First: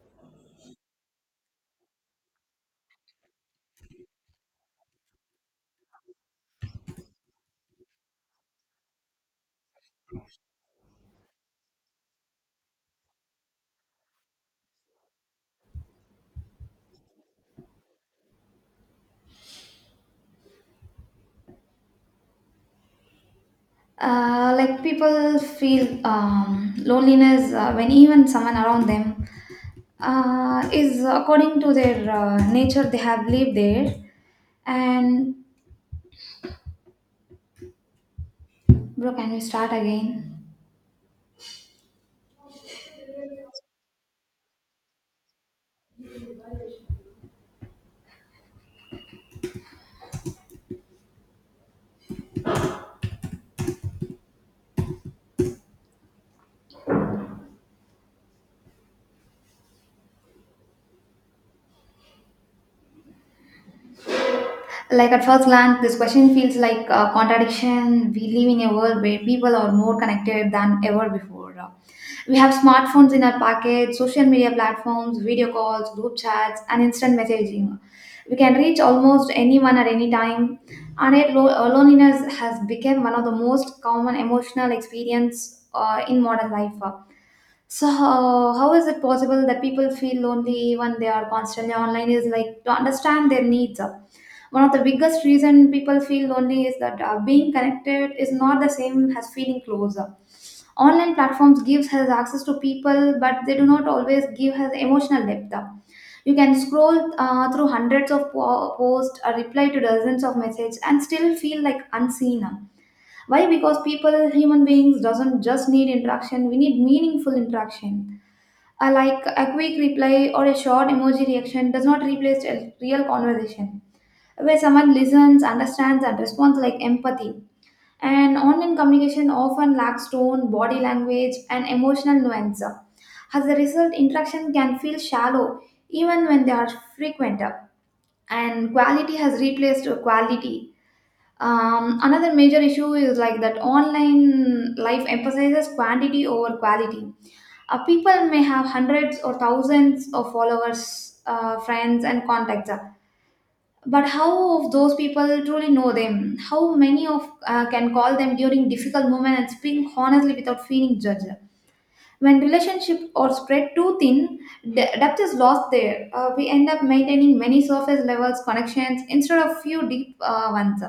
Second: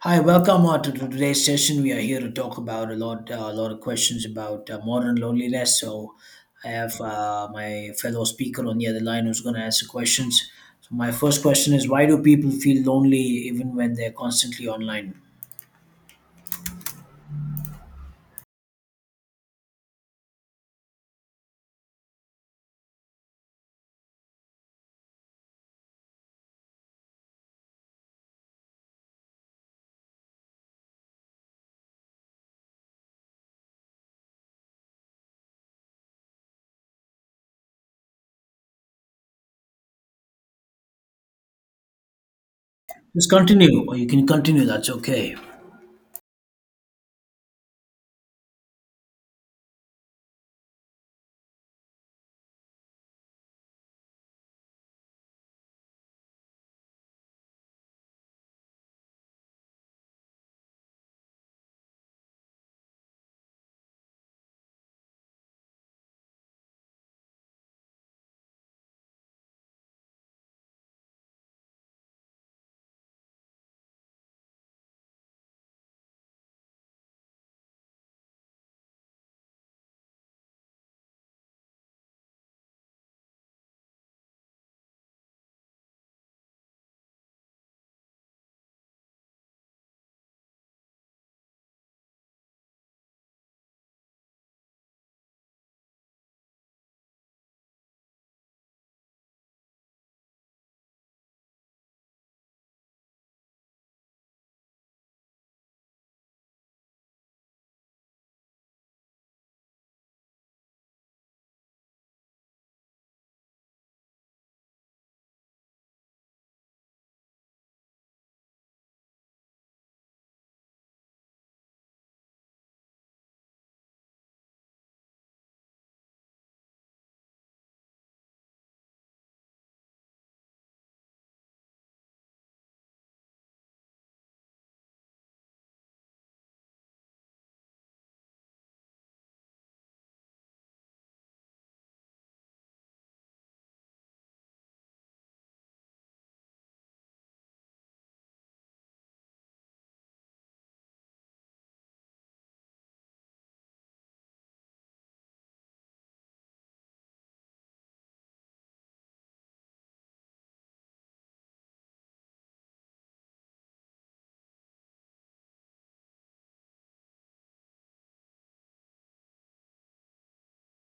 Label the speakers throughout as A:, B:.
A: Hi, welcome to today's session. We are here to talk about a lot of questions about modern loneliness. I have my fellow speaker on the other line who's going to answer questions. So, my first question is: Why do people feel lonely even when they're constantly online?
B: Like people feel loneliness when even someone around them is according to their nature they have lived there and bro can we start again.
A: Just continue, or you can continue. That's okay.
B: Like at first glance, this question feels like a contradiction. We live in a world where people are more connected than ever before. We have smartphones in our pocket, social media platforms, video calls, group chats, and instant messaging. We can reach almost anyone at any time, and yet loneliness has become one of the most common emotional experience in modern life. So how is it possible that people feel lonely when they are constantly online is like to understand their needs. One of the biggest reason people feel lonely is that being connected is not the same as feeling closer. Online platforms gives us access to people, but they do not always give us emotional depth. You can scroll through hundreds of posts, reply to dozens of messages, and still feel like unseen. Why? Because people, human beings, doesn't just need interaction. We need meaningful interaction, a like a quick reply or a short emoji reaction does not replace a real conversation where someone listens, understands, and responds like empathy. And online communication often lacks tone, body language, and emotional nuance. As a result, interaction can feel shallow even when they are frequent. And quality has replaced quality. Another major issue is like that online life emphasizes quantity over quality, people may have hundreds or thousands of followers, friends, and contacts, but how of those people truly know them? How many of can call them during difficult moments and speak honestly without feeling judged? When relationships are spread too thin, depth is lost there. We end up maintaining many surface levels connections instead of few deep ones.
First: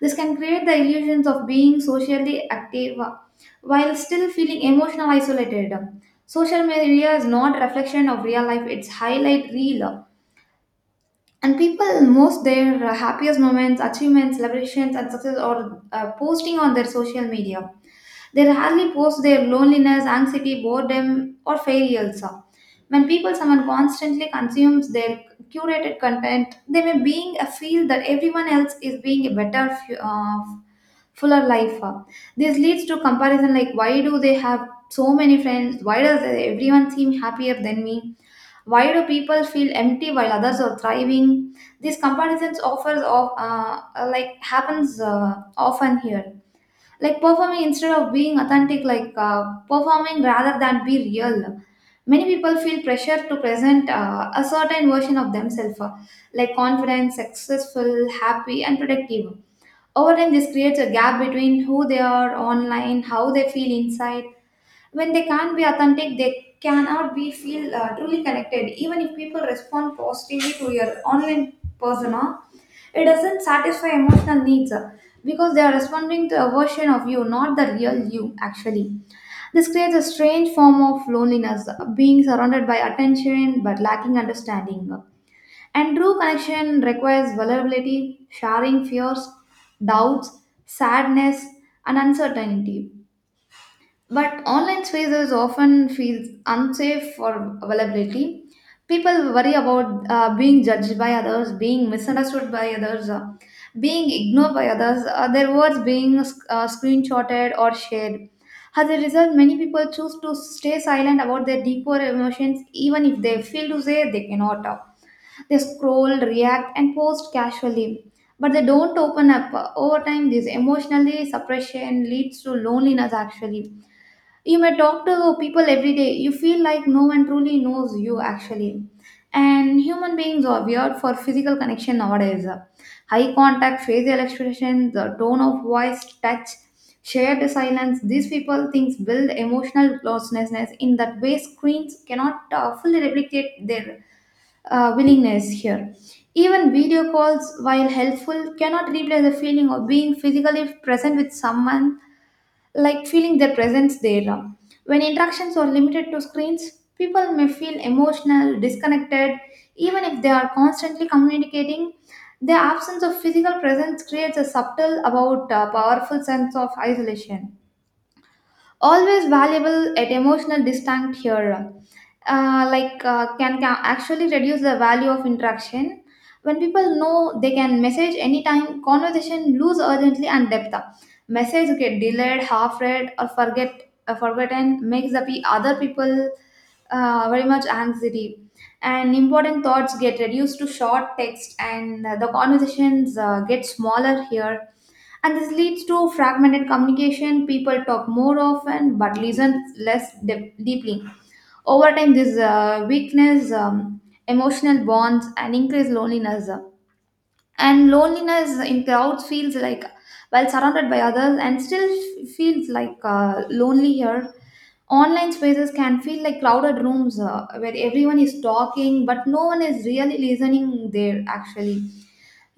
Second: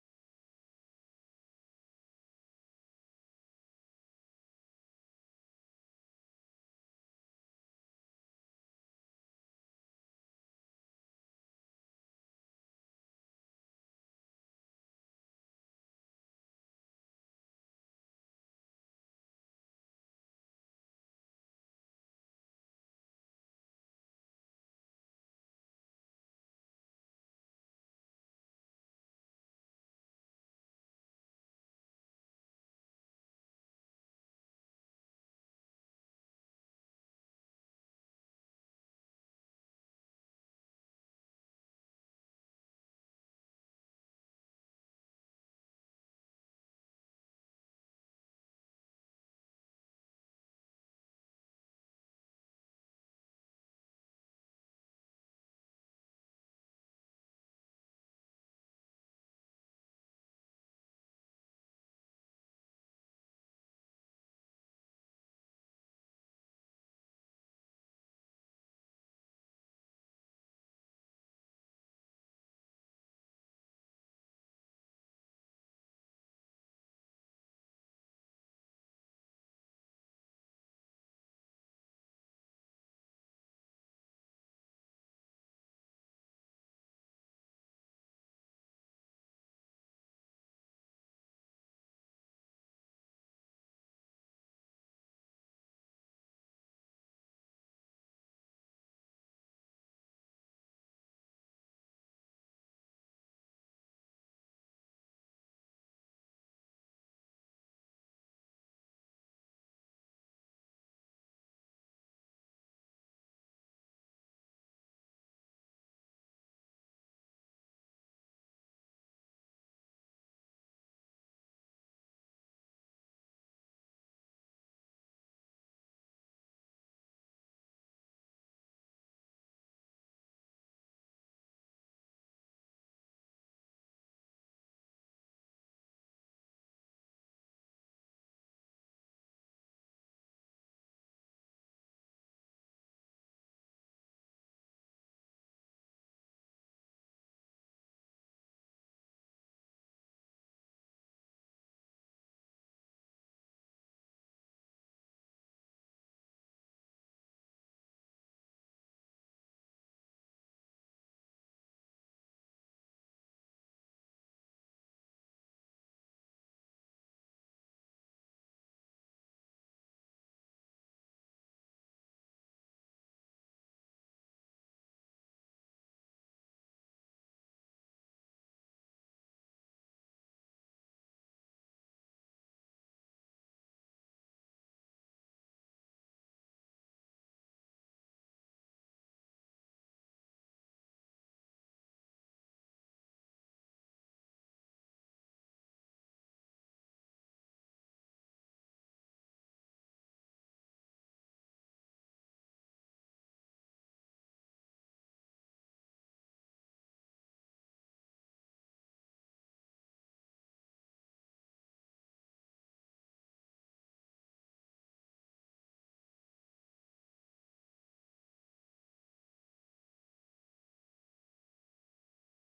B: This can create the illusions of being socially active, while still feeling emotional isolated. Social media is not a reflection of real life, it's highlight reel. And people most their happiest moments, achievements, celebrations and success are posting on their social media. They rarely post their loneliness, anxiety, boredom, or failures. When people someone constantly consumes their curated content, they may being a feel that everyone else is being a better, fuller life. This leads to comparison like why do they have so many friends? Why does everyone seem happier than me? Why do people feel empty while others are thriving? These comparisons offers of like happens often here, like performing instead of being authentic, like performing rather than be real. Many people feel pressure to present a certain version of themselves, like confident, successful, happy and productive. Over time this creates a gap between who they are online how they feel inside. When they can't be authentic, they cannot be feel truly connected. Even if people respond positively to your online persona, it doesn't satisfy emotional needs, because they are responding to a version of you, not the real you, actually. This creates a strange form of loneliness, being surrounded by attention but lacking understanding. And true connection requires vulnerability, sharing fears, doubts, sadness, and uncertainty. But online spaces often feels unsafe for availability. People worry about being judged by others, being misunderstood by others, being ignored by others, their words being screenshotted or shared. As a result, many people choose to stay silent about their deeper emotions even if they feel to say they cannot. They scroll, react, and post casually, but they don't open up. Over time, this emotionally suppression leads to loneliness, actually you may talk to people every day. You feel like no one truly knows you, actually. And human beings are weird for physical connection nowadays. Eye contact, facial expression, the tone of voice, touch, shared silence. These people things build emotional closeness in that way screens cannot fully replicate their willingness here. Even video calls, while helpful, cannot replace the feeling of being physically present with someone, like feeling their presence there. When interactions are limited to screens, people may feel emotional, disconnected, even if they are constantly communicating. The absence of physical presence creates a subtle, about powerful sense of isolation, always valuable at emotional distant here, like can actually reduce the value of interaction. When people know they can message anytime conversation lose urgently and depth, message get delayed, half read or forget forgotten, makes the other people very much anxiety, and important thoughts get reduced to short text, and the conversations get smaller here, and this leads to fragmented communication. People talk more often but listen less deeply. Over time, this weakness, emotional bonds, and increased loneliness. And loneliness in crowds feels like, while surrounded by others, and still feels like lonely here. Online spaces can feel like crowded rooms where everyone is talking, but no one is really listening there. Actually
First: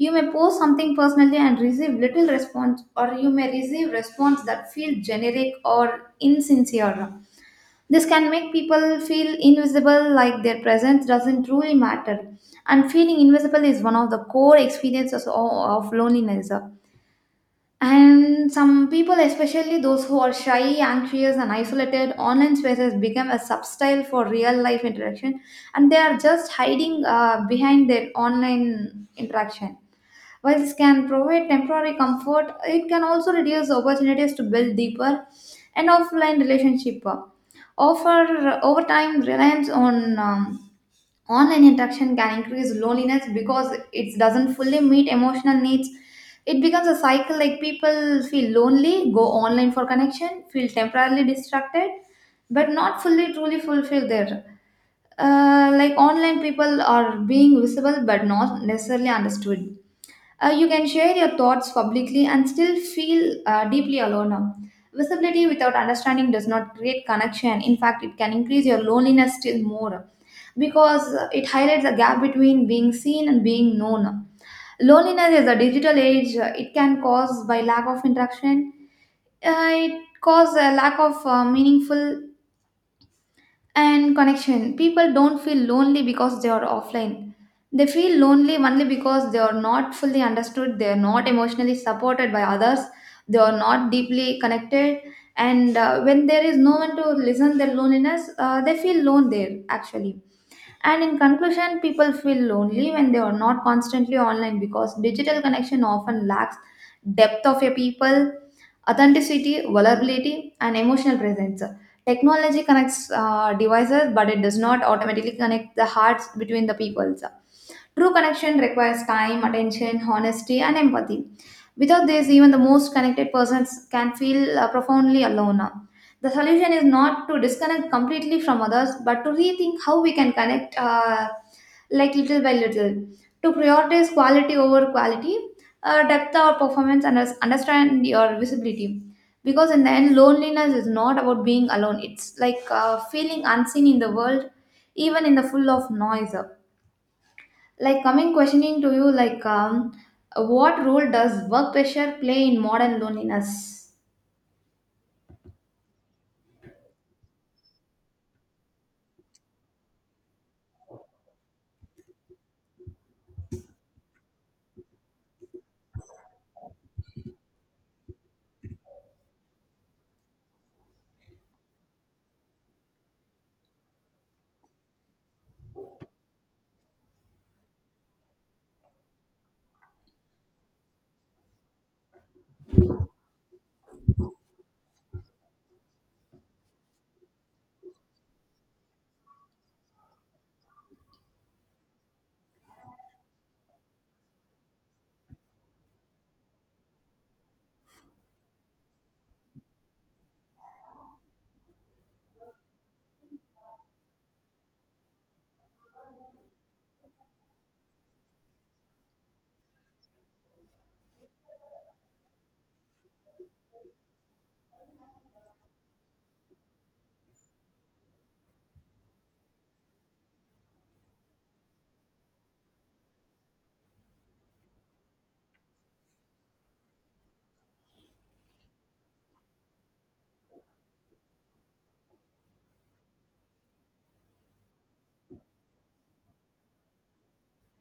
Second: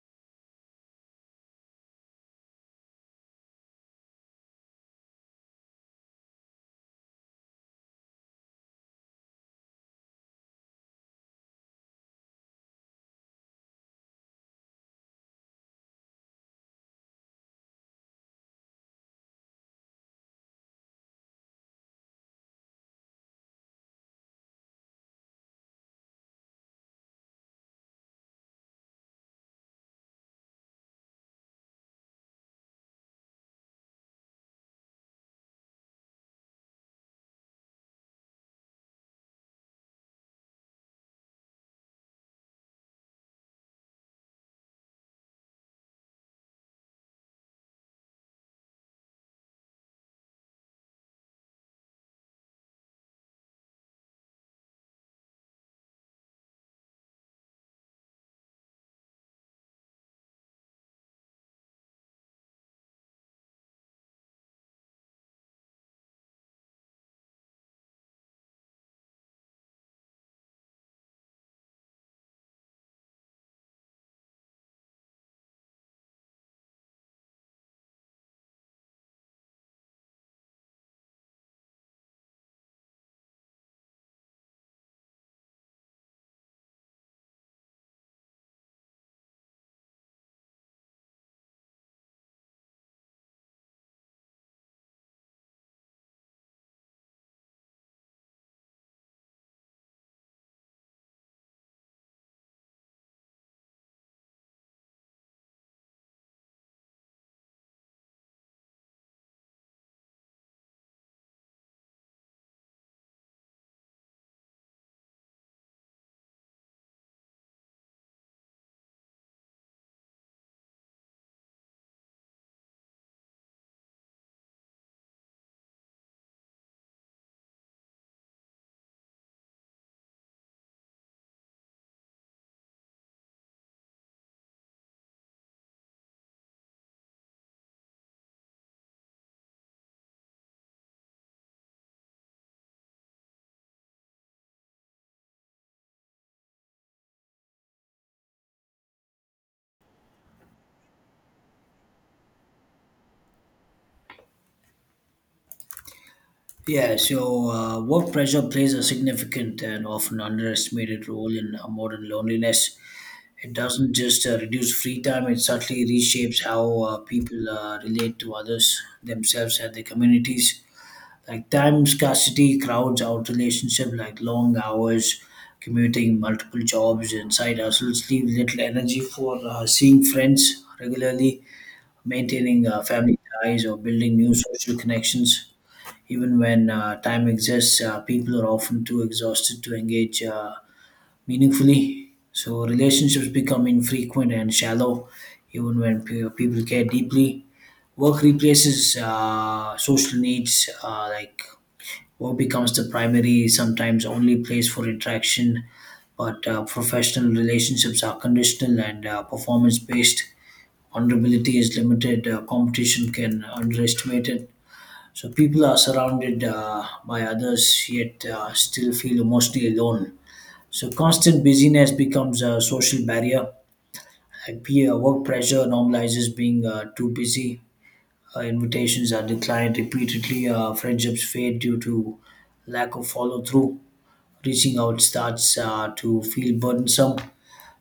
B: you may post something personally and receive little response, or you may receive response that feel generic or insincere. This can make people feel invisible, like their presence doesn't truly matter. And feeling invisible is one of the core experiences of loneliness. And some people, especially those who are shy, anxious, and isolated, online spaces become a substyle for real life interaction, and they are just hiding behind their online interaction. While this can provide temporary comfort, it can also reduce opportunities to build deeper and offline relationship. Over time, reliance on online interaction can increase loneliness because it doesn't fully meet emotional needs. It becomes a cycle like people feel lonely, go online for connection, feel temporarily distracted, but not fully truly fulfilled there. Like online people are being visible but not necessarily understood, you can share your thoughts publicly and still feel deeply alone now. Visibility without understanding does not create connection. In fact, it can increase your loneliness still more because it highlights a gap between being seen and being known. Loneliness is a digital age. It can cause by lack of interaction. It causes a lack of meaningful and connection. People don't feel lonely because they are offline, they feel lonely only because they are not fully understood, they are not emotionally supported by others, they are not deeply connected, and when there is no one to listen their loneliness they feel lone there actually. And in conclusion, people feel lonely when they are not constantly online because digital connection often lacks depth of a people, authenticity, vulnerability, and emotional presence. Technology connects devices, but it does not automatically connect the hearts between the peoples. True connection requires time, attention, honesty, and empathy. Without this, even the most connected persons can feel profoundly alone. The solution is not to disconnect completely from others, but to rethink how we can connect, like little by little, to prioritize quality over quality, depth or performance, and understand your visibility. Because in the end, loneliness is not about being alone. It's like feeling unseen in the world, even in the full of noise. Like coming questioning to you, like what role does work pressure play in modern loneliness?
A: Yeah, so work pressure plays a significant and often underestimated role in modern loneliness. It doesn't just reduce free time, it subtly reshapes how people relate to others, themselves, and their communities. Like time scarcity crowds out relationship, like long hours, commuting, multiple jobs, and side hustles leave little energy for seeing friends regularly, maintaining family ties, or building new social connections even when time exists. People are often too exhausted to engage meaningfully. So relationships become infrequent and shallow, even when people care deeply. Work replaces social needs, like work becomes the primary, sometimes only place for interaction. But professional relationships are conditional and performance based. Vulnerability is limited, competition can underestimate it, so people are surrounded by others, yet still feel emotionally alone. So constant busyness becomes a social barrier. Like peer work pressure normalizes being too busy. Invitations are declined repeatedly. Friendships fade due to lack of follow through. Reaching out starts to feel burdensome.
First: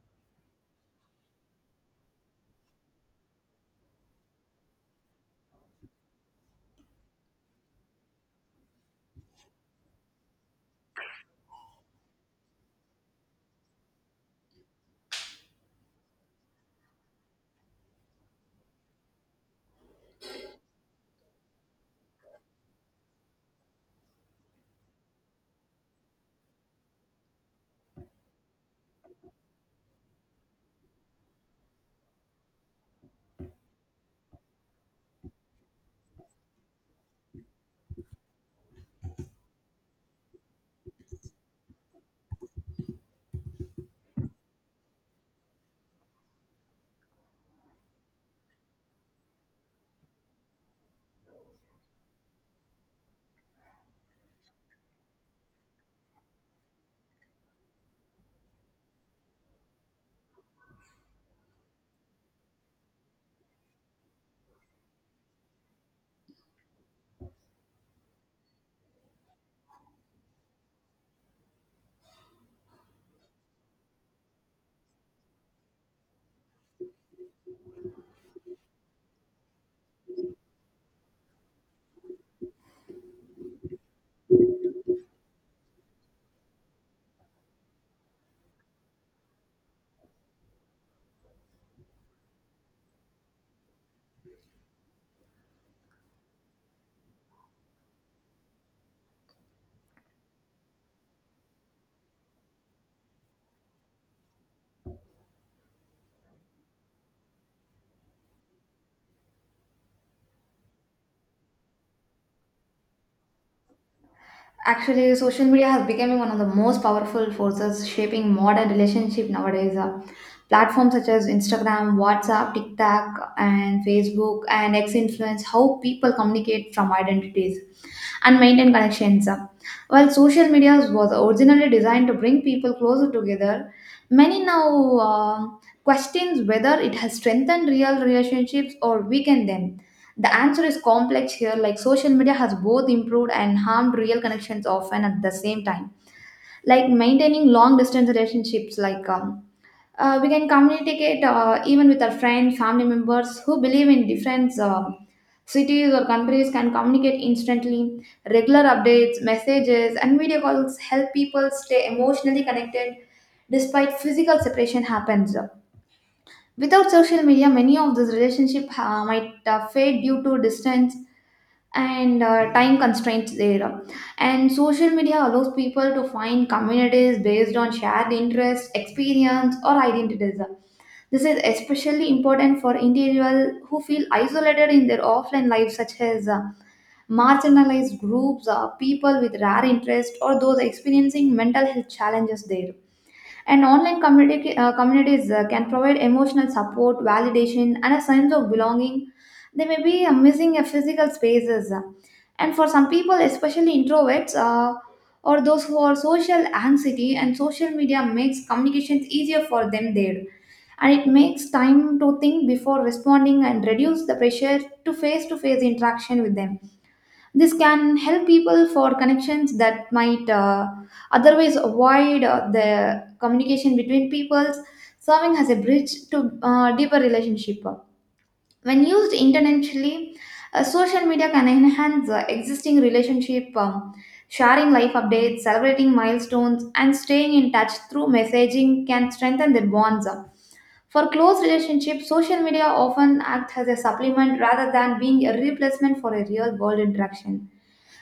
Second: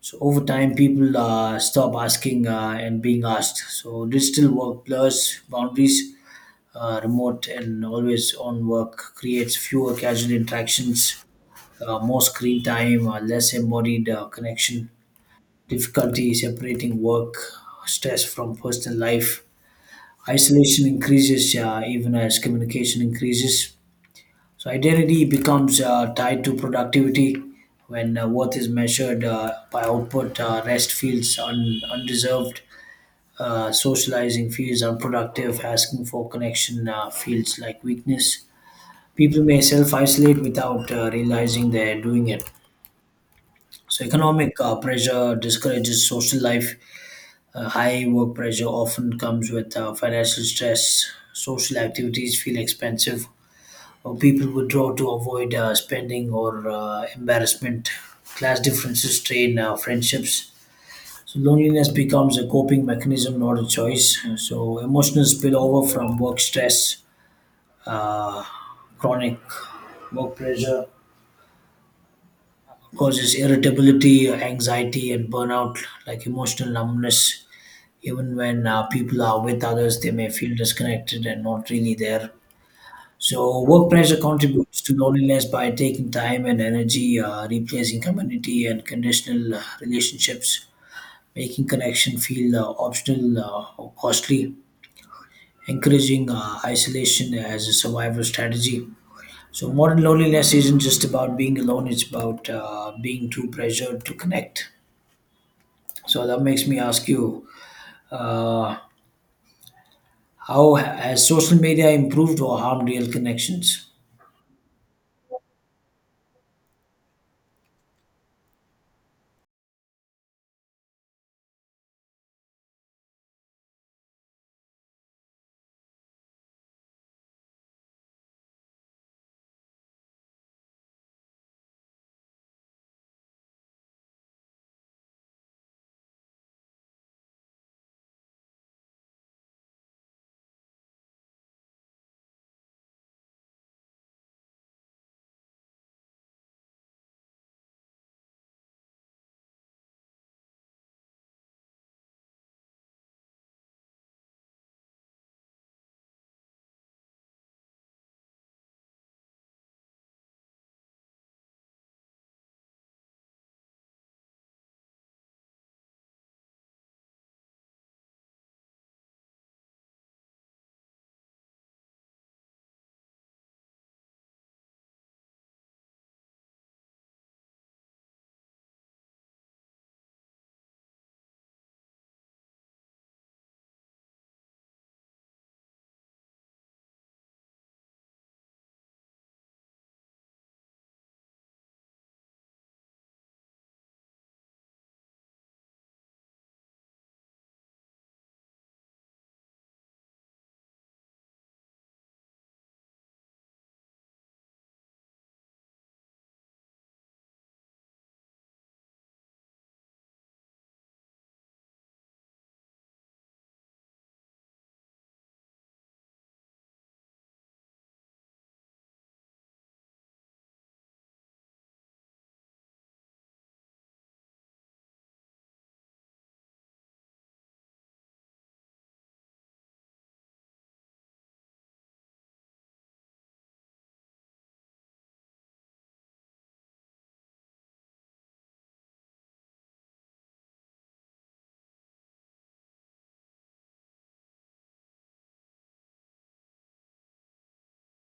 A: So over time, people stop asking and being asked. So digital work blurs boundaries, remote and always on work creates fewer casual interactions, more screen time, less embodied connection, difficulty separating work stress from personal life. Isolation increases even as communication increases. So, identity becomes tied to productivity. When worth is measured by output, rest feels undeserved. Socializing feels unproductive. Asking for connection feels like weakness. People may self-isolate without realizing they're doing it. So economic pressure discourages social life. High work pressure often comes with financial stress. Social activities feel expensive, or people withdraw to avoid spending or embarrassment. Class differences strain friendships. So loneliness becomes a coping mechanism, not a choice. So emotional spillover from work stress, uh, chronic work pressure causes irritability, anxiety, and burnout, like emotional numbness. Even when people are with others, they may feel disconnected and not really there. So, work pressure contributes to loneliness by taking time and energy, replacing community and conditional relationships, making connection feel optional or costly, encouraging isolation as a survival strategy. So, modern loneliness isn't just about being alone, it's about being too pressured to connect. So that makes me ask you, uh, how has social media improved or harmed real connections?
B: Actually, social media has become one of the most powerful forces shaping modern relationship nowadays. Platforms such as Instagram, WhatsApp, TikTok, and Facebook and X influence how people communicate from identities and maintain connections. While social media was originally designed to bring people closer together, many now questions whether it has strengthened real relationships or weakened them. The answer is complex here, like social media has both improved and harmed real connections, often at the same time. Like maintaining long distance relationships, like we can communicate even with our friends, family members who believe in different cities or countries can communicate instantly. Regular updates, messages, and video calls help people stay emotionally connected despite physical separation happens. Without social media, many of these relationships might fade due to distance and time constraints there. And social media allows people to find communities based on shared interests, experience, or identities. This is especially important for individuals who feel isolated in their offline life, such as marginalized groups, people with rare interests, or those experiencing mental health challenges there. And online communities can provide emotional support, validation, and a sense of belonging. They may be missing a physical spaces. And for some people, especially introverts or those who are social anxiety, and social media makes communications easier for them there. And it makes time to think before responding and reduce the pressure to face interaction with them. This can help people for connections that might otherwise avoid the communication between peoples, serving as a bridge to deeper relationship. When used intentionally, social media can enhance existing relationship, sharing life updates, celebrating milestones, and staying in touch through messaging can strengthen their bonds. For close relationships, social media often acts as a supplement rather than being a replacement for a real world interaction.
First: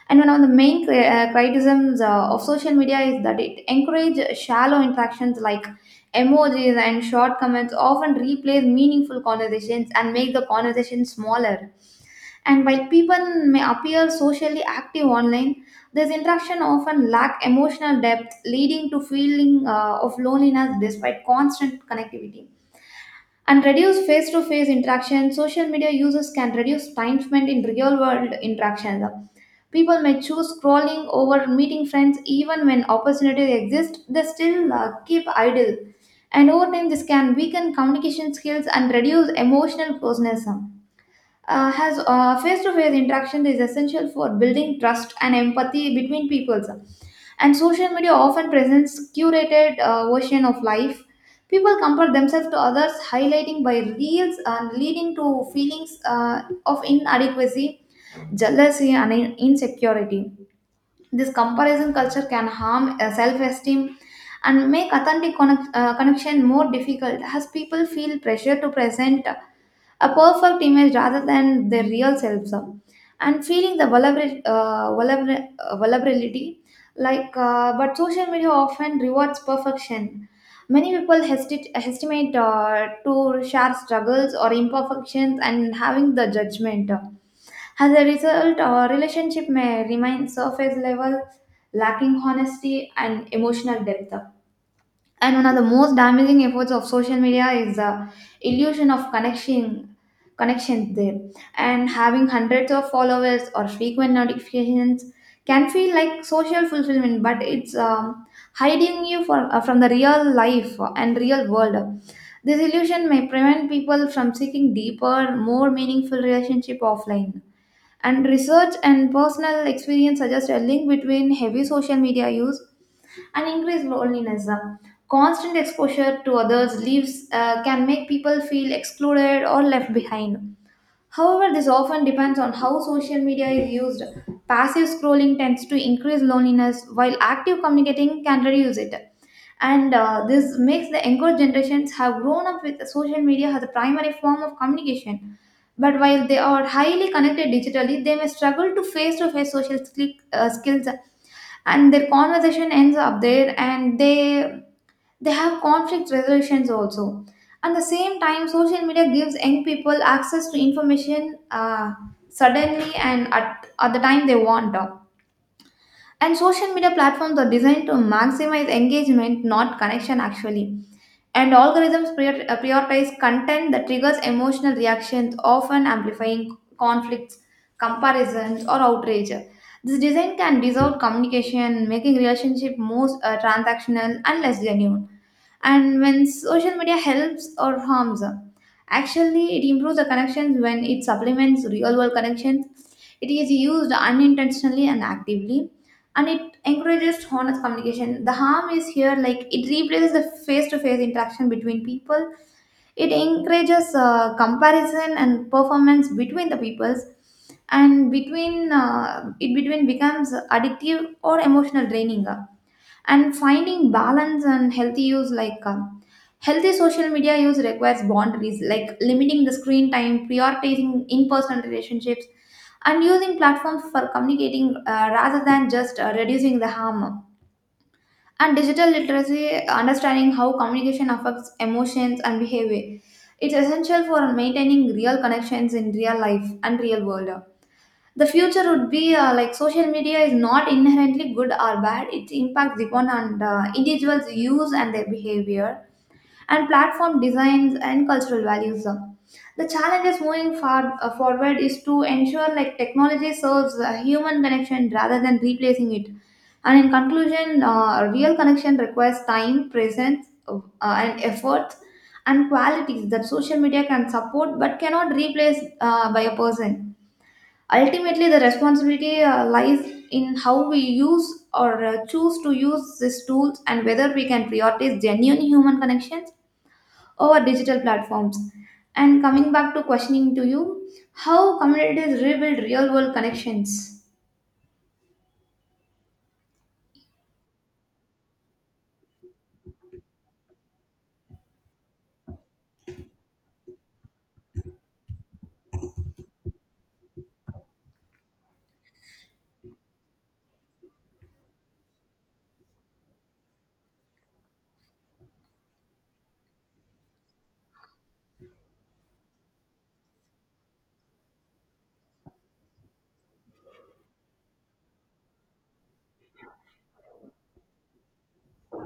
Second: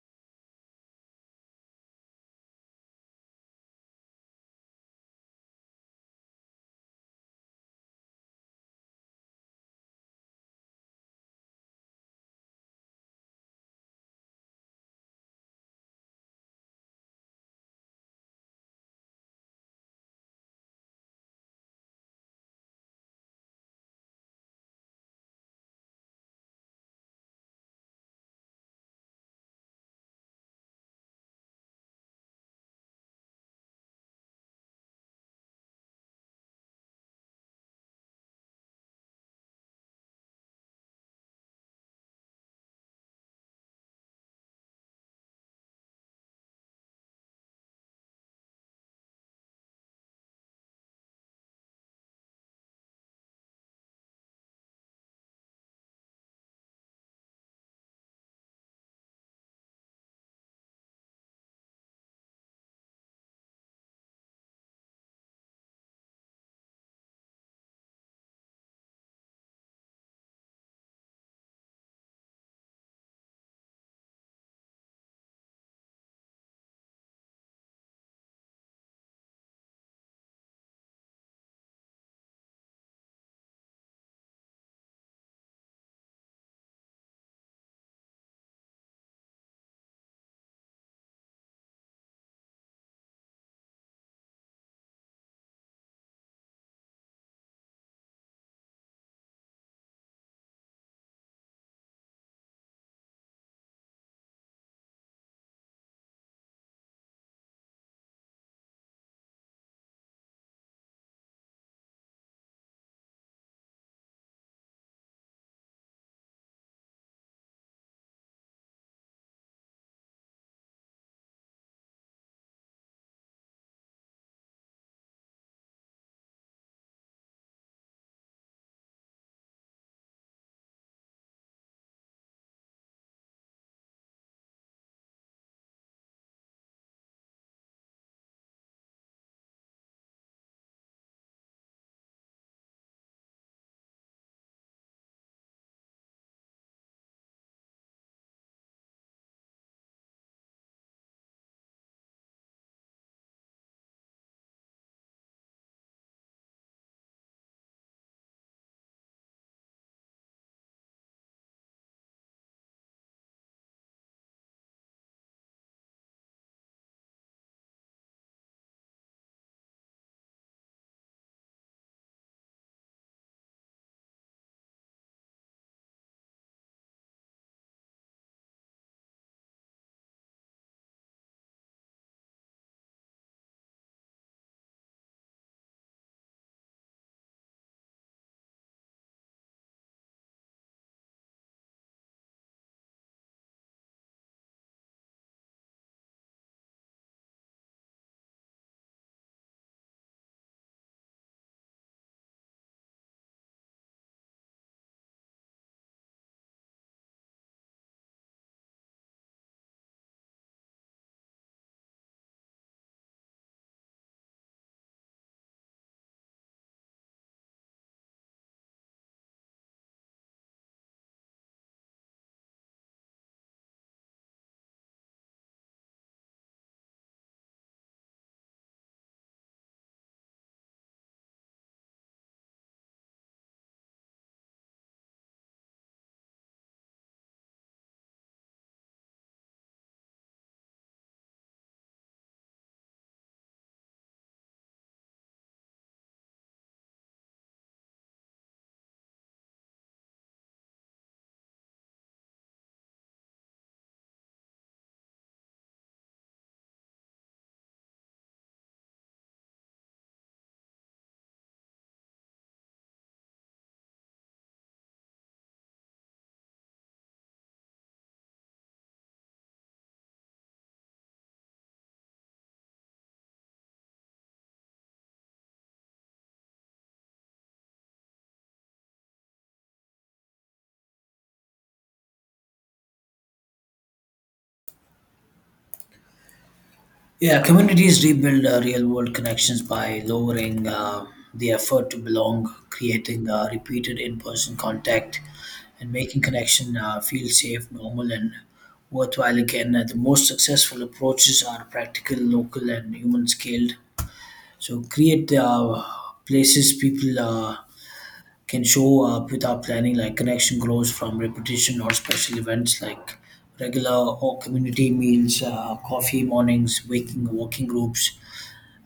B: And one of the main criticisms of social media is that it encourages shallow interactions like emojis and short comments, often replace meaningful conversations and make the conversation smaller. And while people may appear socially active online, this interaction often lack emotional depth, leading to feeling of loneliness despite constant connectivity and reduce face to face interaction social media users can reduce time spent in real world interactions. People may choose scrolling over meeting friends even when opportunities exist. They still keep idle, and over time this can weaken communication skills and reduce emotional closeness. Has Face-to-face interaction is essential for building trust and empathy between peoples, and social media often presents curated version of life. People compare themselves to others highlighting by reels and leading to feelings of inadequacy, jealousy, and insecurity. This comparison culture can harm self-esteem and make authentic connection more difficult as people feel pressure to present a perfect image rather than their real selves. And feeling the vulnerability, like but social media often rewards perfection. Many people hesitate, estimate to share struggles or imperfections and having the judgment. As a result, our relationship may remain surface level, lacking honesty and emotional depth. And one of the most damaging efforts of social media is the illusion of connection connections there. And having hundreds of followers or frequent notifications can feel like social fulfillment, but it's hiding you from the real life and real world. This illusion may prevent people from seeking deeper, more meaningful relationship offline. And research and personal experience suggest a link between heavy social media use and increase loneliness. Constant exposure to others leaves can make people feel excluded or left behind. However, this often depends on how social media is used. Passive scrolling tends to increase loneliness, while active communicating can reduce it. And this makes the younger generations have grown up with social media as a primary form of communication. But while they are highly connected digitally, they may struggle to face social skills, and their conversation ends up there, and they have conflict resolutions also. At the same time, social media gives young people access to information suddenly and at the time they want. And social media platforms are designed to maximize engagement not connection actually, and algorithms prioritize content that triggers emotional reactions often amplifying conflicts, comparisons, or outrage. This design can dissolve communication making relationship more transactional and less genuine. And when social media helps or harms, actually it improves the connections when it supplements real world connections. It is used unintentionally and actively, and it encourages honest communication. The harm is here like it replaces the face-to-face interaction between people. It encourages comparison and performance between the peoples, and between it between becomes addictive or emotional draining. And finding balance and healthy use, like healthy social media use requires boundaries like limiting the screen time, prioritizing in-person relationships, and using platforms for communicating rather than just reducing the harm. And digital literacy, understanding how communication affects emotions and behavior, it's essential for maintaining real connections in real life and real world. The future would be like social media is not inherently good or bad. It impacts upon and individuals use and their behavior and platform designs and cultural values. The challenge is moving forward is to ensure like technology serves human connection rather than replacing it. And in conclusion, real connection requires time, presence, and effort, and qualities that social media can support but cannot replace by a person. Ultimately, the responsibility lies in how we use or choose to use these tools and whether we can prioritize genuine human connections over digital platforms. And coming back to questioning to you, how communities rebuild real world connections?
A: Yeah, communities rebuild real world connections by lowering the effort to belong, creating repeated in person contact, and making connection feel safe, normal, and worthwhile again. The most successful approaches are practical, local, and human scaled. So create places people can show up without planning. Like connection grows from repetition or special events, like regular or community meals, coffee mornings, waking working groups,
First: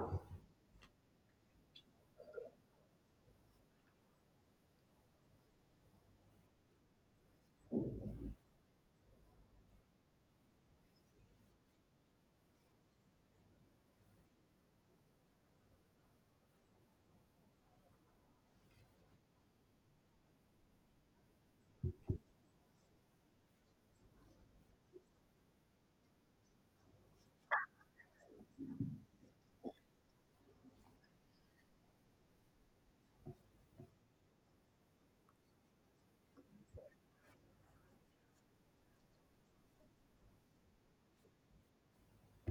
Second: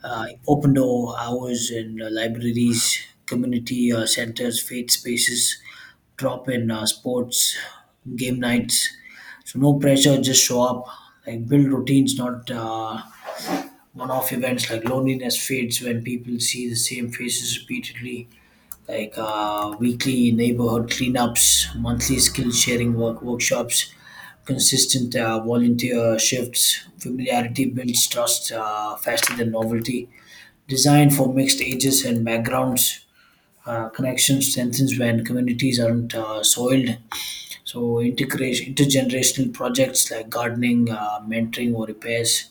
A: open door hours in libraries, community centers, faith spaces, drop in sports, game nights. So no pressure, just show up. Like build routines, not one-off events. Like loneliness fades when people see the same faces repeatedly, like weekly neighborhood cleanups, monthly skill sharing work workshops, consistent volunteer shifts. Familiarity builds trust faster than novelty. Designed for mixed ages and backgrounds. Connection strengthens when communities aren't soiled. So integration, intergenerational projects like gardening, mentoring, or repairs.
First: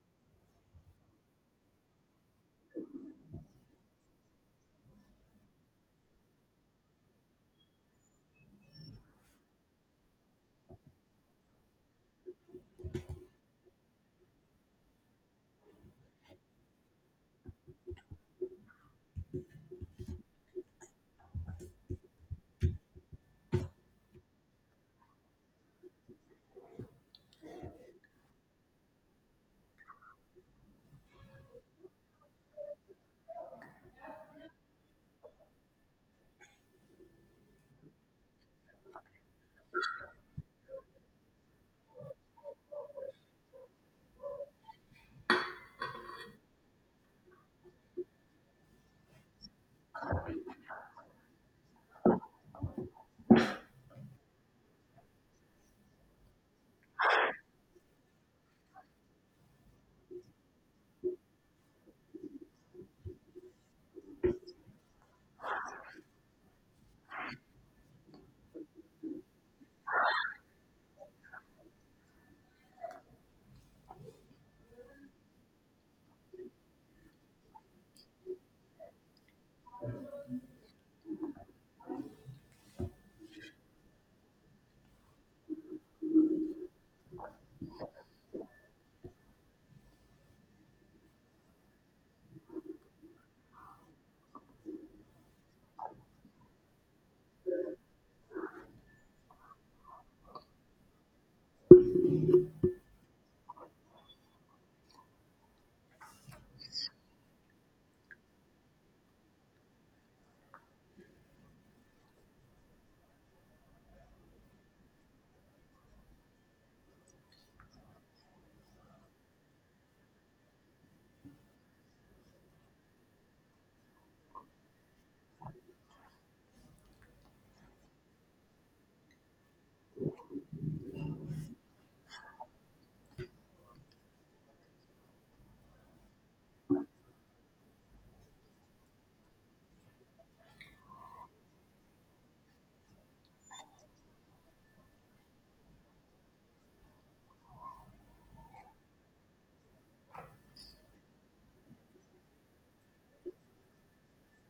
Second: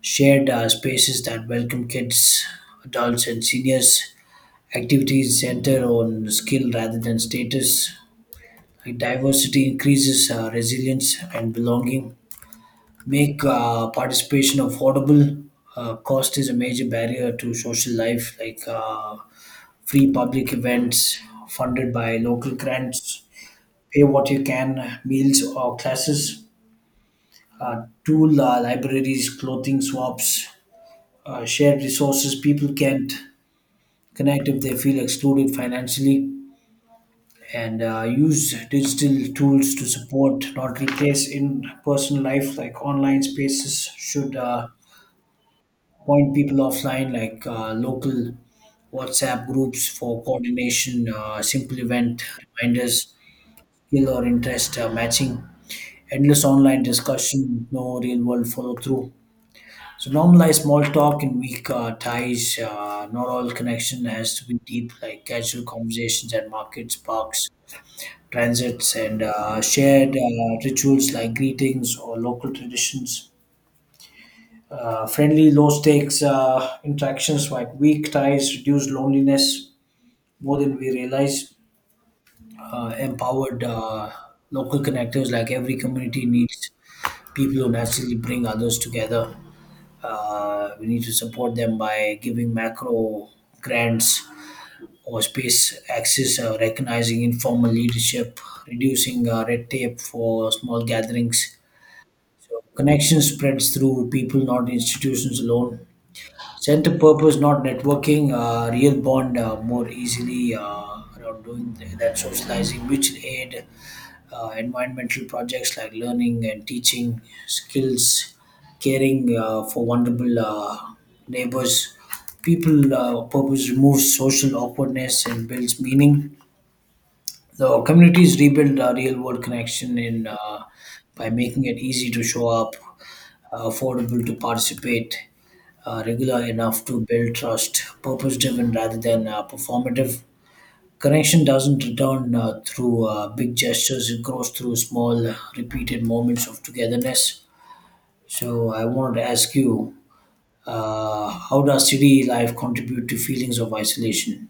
A: Shared spaces that welcome kids, adults, and seniors. Activities center on skill rather than status. Like diversity increases resilience and belonging. Make participation affordable. Cost is a major barrier to social life, like free public events funded by local grants. Pay what you can, meals or classes. Tool libraries, clothing swaps, shared resources. People can't connect if they feel excluded financially, and use digital tools to support, not replace in person life. Like online spaces should point people offline, like local WhatsApp groups for coordination, simple event reminders, skill or interest matching, endless online discussion, no real world follow through. So normalize small talk and weak ties. Not all connection has to be deep, like casual conversations at markets, parks, transits, and shared rituals like greetings or local traditions. Friendly, low stakes interactions like weak ties reduce loneliness more than we realize. Empowered local connectors, like every community needs people who naturally bring others together. We need to support them by giving macro grants or space access, recognizing informal leadership, reducing red tape for small gatherings. So connection spreads through people, not institutions alone. Center purpose, not networking. Real bond more easily around doing that socializing, mutual aid, environmental projects like learning and teaching, skills, caring for vulnerable neighbors. People purpose removes social awkwardness and builds meaning. The communities rebuild a real world connection in by making it easy to show up, affordable to participate, regular enough to build trust, purpose driven rather than performative. Connection doesn't return through big gestures, it grows through small repeated moments of togetherness. So I wanted to ask you, how does city life contribute to feelings of isolation?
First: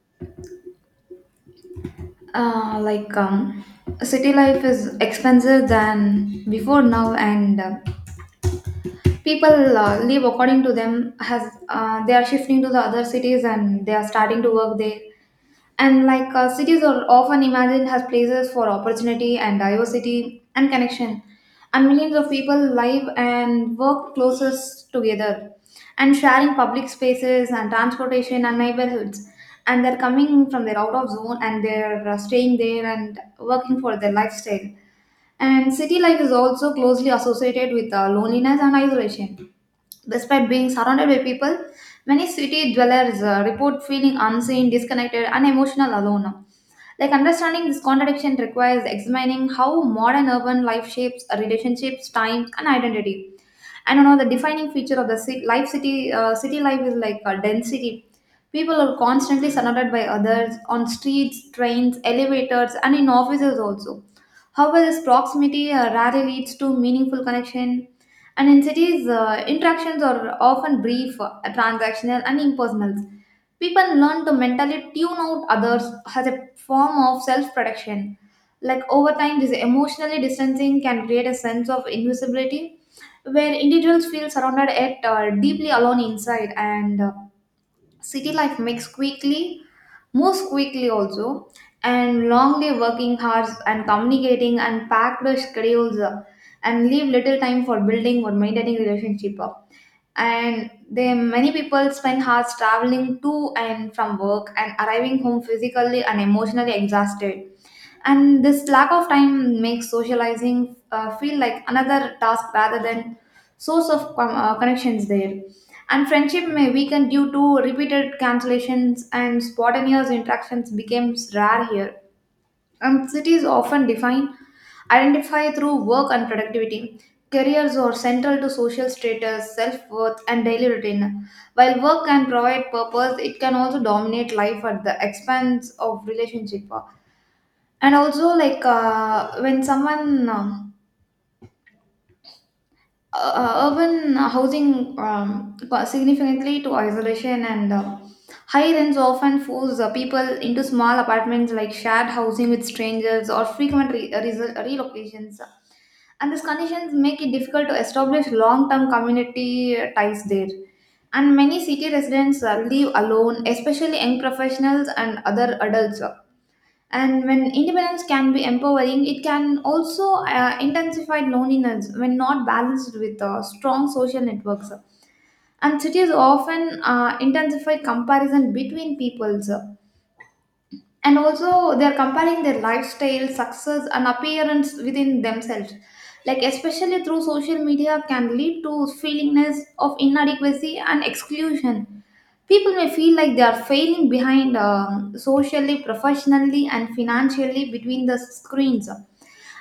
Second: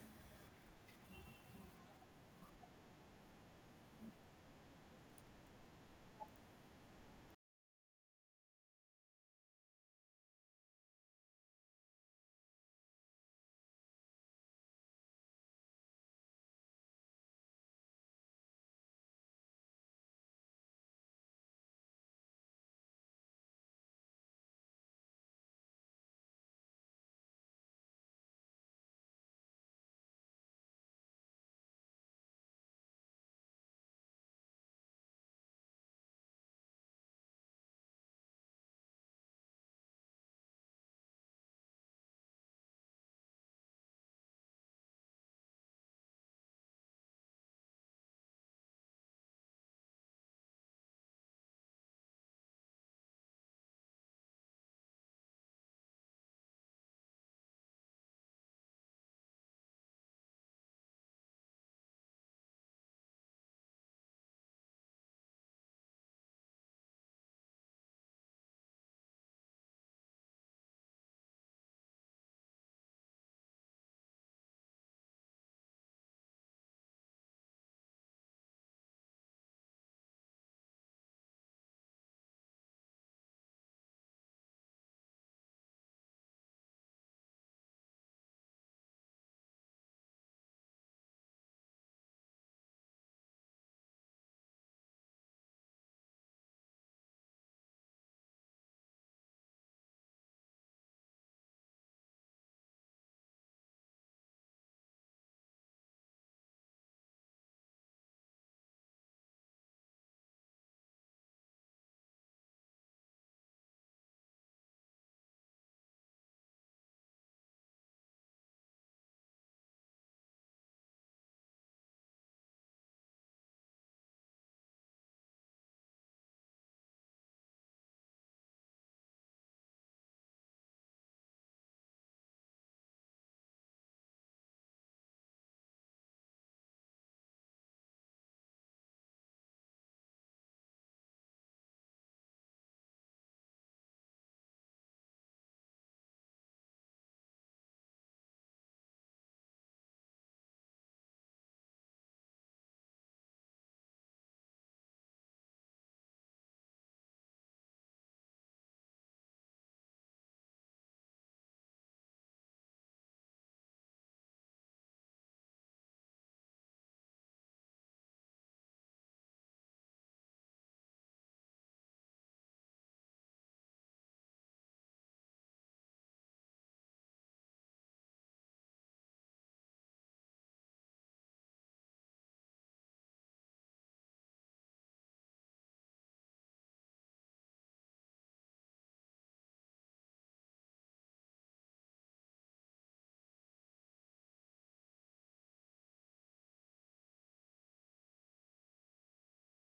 B: Like, city life is expensive than before now, and people live according to them has they are shifting to the other cities and they are starting to work there. And like cities are often imagined as places for opportunity and diversity and connection, and millions of people live and work closest together and sharing public spaces and transportation and neighborhoods. And they're coming from their out of zone and they're staying there and working for their lifestyle. And city life is also closely associated with loneliness and isolation. Despite being surrounded by people, many city dwellers report feeling unseen, disconnected, and emotional alone. Like understanding this contradiction requires examining how modern urban life shapes relationships, time, and identity. And the defining feature of the city life is like a density. People are constantly surrounded by others on streets, trains, elevators, and in offices also. However, this proximity rarely leads to meaningful connection, and in cities, interactions are often brief, transactional, and impersonal. People learn to mentally tune out others as a form of self protection. Like over time, this emotionally distancing can create a sense of invisibility where individuals feel surrounded yet deeply alone inside. And city life makes quickly moves quickly also, and long day working hours and communicating and packed schedules and leave little time for building or maintaining relationship. And they, many people spend hours traveling to and from work and arriving home physically and emotionally exhausted, and this lack of time makes socializing feel like another task rather than source of connections there. And friendship may weaken due to repeated cancellations, and spontaneous interactions becomes rare here. And cities often identify through work and productivity. Careers are central to social status, self worth, and daily routine. While work can provide purpose, it can also dominate life at the expense of relationship. And also, like when someone urban housing significantly to isolation, and high rents often force people into small apartments, like shared housing with strangers or frequent relocations. And these conditions make it difficult to establish long-term community ties there. And many city residents live alone, especially young professionals and other adults. And when independence can be empowering, it can also intensify loneliness when not balanced with strong social networks. And cities often intensify comparison between peoples, and also they are comparing their lifestyle, success, and appearance within themselves, like especially through social media, can lead to feelingness of inadequacy and exclusion. People may feel like they are failing behind, socially, professionally, and financially between the screens.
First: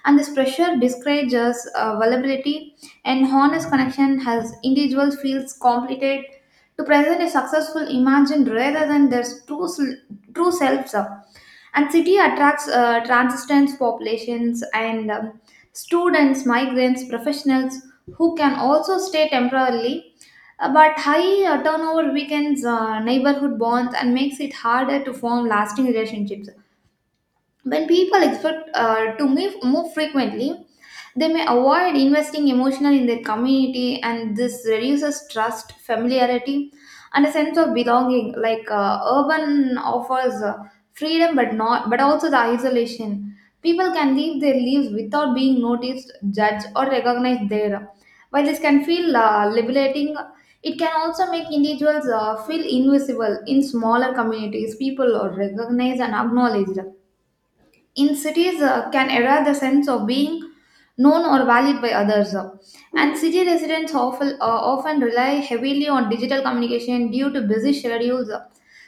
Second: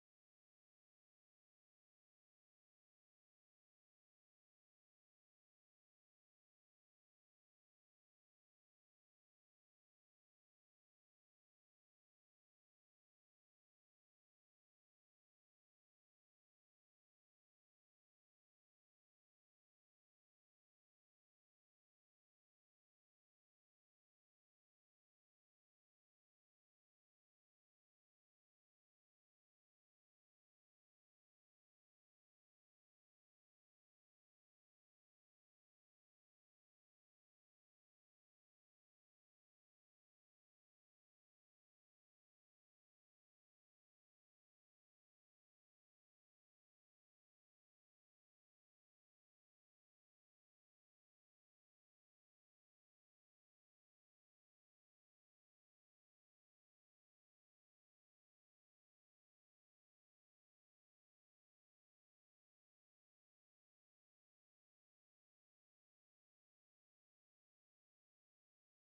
B: And this pressure discourages vulnerability and honest connection. Has individuals feels completed to present a successful imagined rather than their true selves. And city attracts transistence populations and, students, migrants, professionals who can also stay temporarily. But high turnover weakens neighborhood bonds and makes it harder to form lasting relationships. When people expect move frequently, they may avoid investing emotionally in their community, and this reduces trust, familiarity, and a sense of belonging. Like urban offers freedom, but not but also the isolation. People can live their lives without being noticed, judged, or recognized there. While this can feel liberating, it can also make individuals feel invisible. In smaller communities, people are recognized and acknowledged. In cities, can erode the sense of being known or valued by others. And city residents often rely heavily on digital communication due to busy schedules.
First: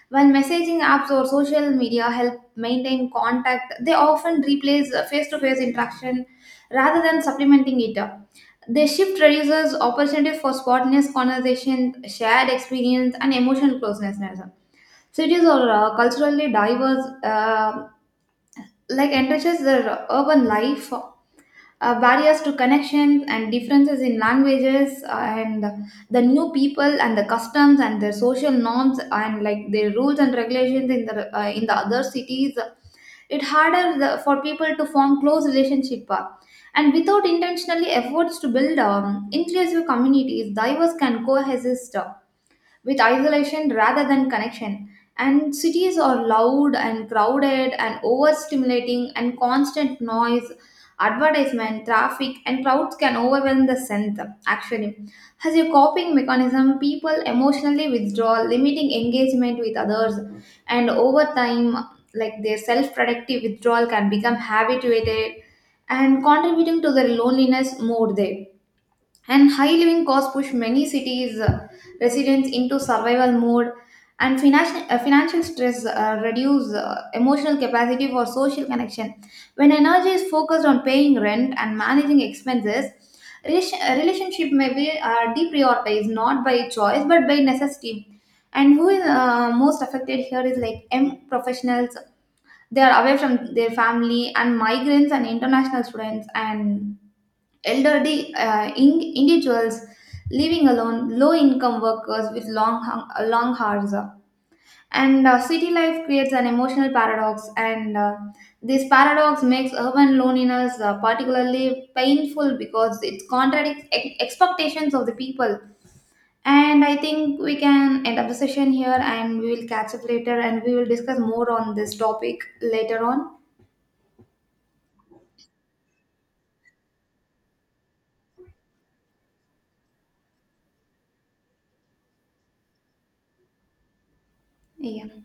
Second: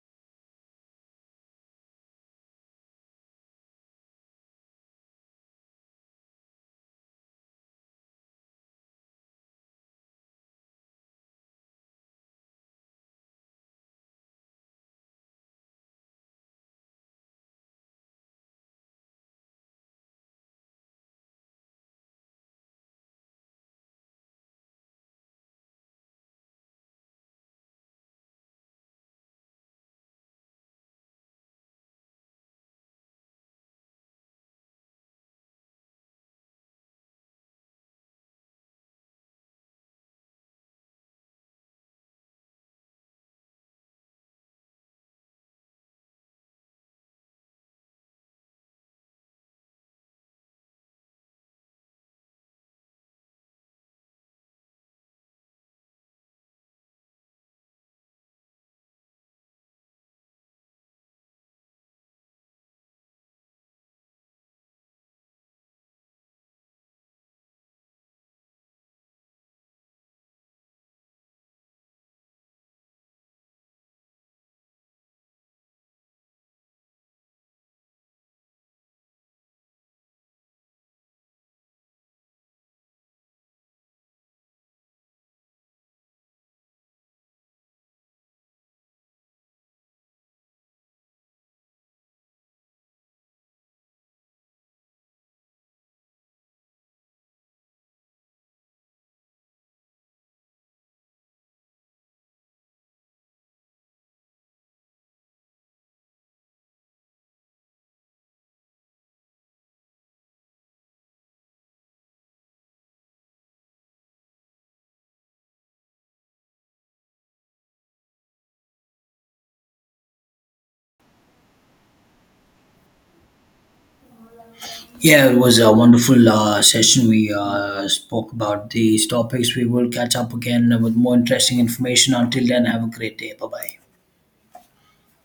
B: While messaging apps or social media help maintain contact, they often replace face to face interaction rather than supplementing it. The shift reduces opportunities for spontaneous conversation, shared experience, and emotional closeness. Cities are culturally diverse. Like entrenches the urban life, barriers to connections and differences in languages and the new people and the customs and their social norms and like their rules and regulations in the other cities, it harder for people to form close relationship. And without intentionally efforts to build inclusive communities, divers can coexist with isolation rather than connection. And cities are loud and crowded and overstimulating, and constant noise, advertisement, traffic, and crowds can overwhelm the sense. Actually, as a coping mechanism, people emotionally withdraw, limiting engagement with others, and over time, like their self-productive withdrawal can become habituated and contributing to their loneliness more there. And high living costs push many cities residents into survival mode, and financial stress reduce emotional capacity for social connection. When energy is focused on paying rent and managing expenses, relationship may be deprioritized not by choice but by necessity. And who is most affected here is like m professionals. They are away from their family, and migrants and international students, and elderly individuals living alone, low income workers with long hours. And city life creates an emotional paradox, and this paradox makes urban loneliness particularly painful because it contradicts expectations of the people. And I think we can end up the session here, and we will catch up later and we will discuss more on this topic later on.
A: Yeah, it was a wonderful session. We spoke about these topics. We will catch up again with more interesting information. Until then, have a great day. Bye bye.
B: Yeah.